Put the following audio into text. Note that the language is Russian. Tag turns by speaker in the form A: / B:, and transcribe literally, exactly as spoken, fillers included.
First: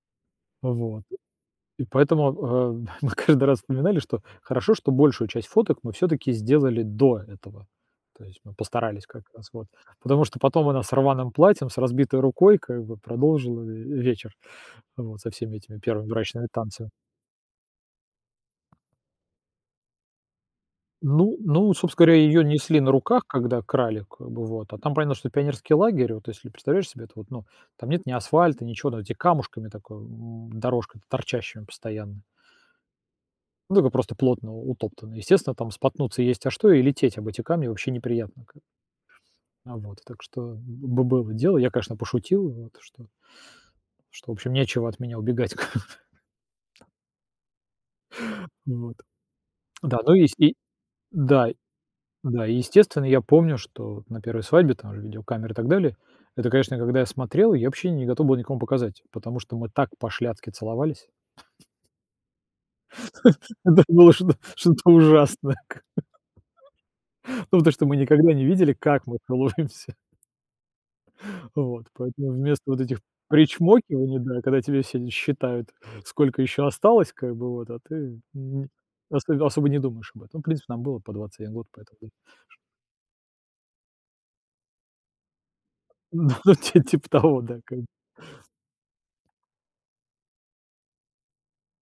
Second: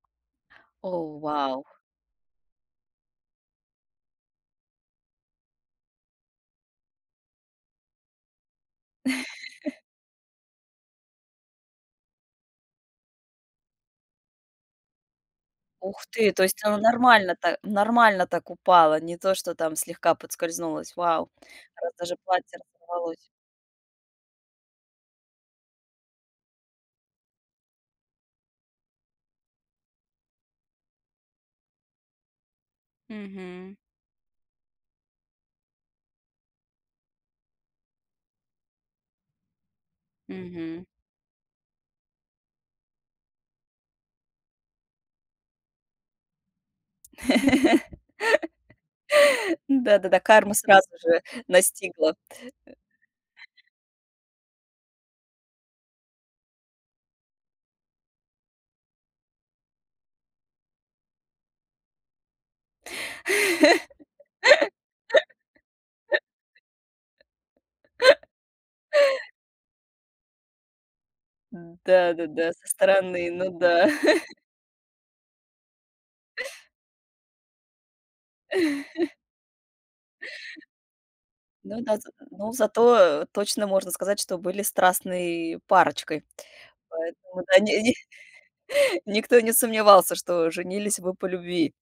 A: Э, вот.
B: О, вау!
A: И поэтому, э, мы каждый раз вспоминали, что хорошо, что большую часть фоток мы всё-таки сделали до этого, то есть мы постарались как раз вот, потому что потом она с рваным платьем, с разбитой рукой как бы продолжила ве вечер, вот со всеми этими
B: Ух
A: первыми
B: ты, то
A: брачными
B: есть оно
A: танцами.
B: нормально та нормально так упала, не то, что там слегка поскользнулось, вау,
A: Ну, ну,
B: раз
A: собственно
B: даже
A: говоря, её
B: платье
A: несли на
B: разорвалось.
A: руках, когда крали, как бы вот, а там понятно, что это пионерский лагерь, вот если представляешь себе, это вот, ну, там нет ни асфальта, ничего, там эти камушками такое, м, дорожка, торчащими постоянно.
B: Мгм.
A: Да, ну просто плотно утоптанный, естественно, там споткнуться есть, а что и лететь об эти камни вообще неприятно как бы. А вот. Так что
B: Мгм.
A: бы было дело, я, конечно, пошутил вот что что в общем, нечего от меня убегать как бы. Вот. Да, ну
B: Да-да-да,
A: и ес
B: карма
A: и
B: сразу же
A: да,
B: настигла.
A: да. И естественно, я помню,
B: Э.
A: что на первой свадьбе там же видеокамеры и так далее, это, конечно, когда я смотрел, я вообще не готов был никому показать, потому что мы так пошляцки целовались. Это было что-то что-то ужасное как бы, ну то что, что мы никогда не видели, как мы целуемся. Вот.
B: Да,
A: Поэтому
B: да-да,
A: вместо
B: со
A: вот этих
B: стороны. Ну да.
A: причмокиваний, да, когда тебе все считают, сколько ещё осталось как бы вот, а ты Мгм. Особ особо не думаешь об этом, ну в принципе, нам было по двадцать один год,
B: Ну да, з
A: поэтому,
B: ну
A: ш
B: зато, э, точно можно сказать, что были страстной парочкой.
A: Ну ну ти типа того
B: Поэтому да
A: да как
B: ни
A: бы.
B: ни никто не сомневался, что женились вы по любви.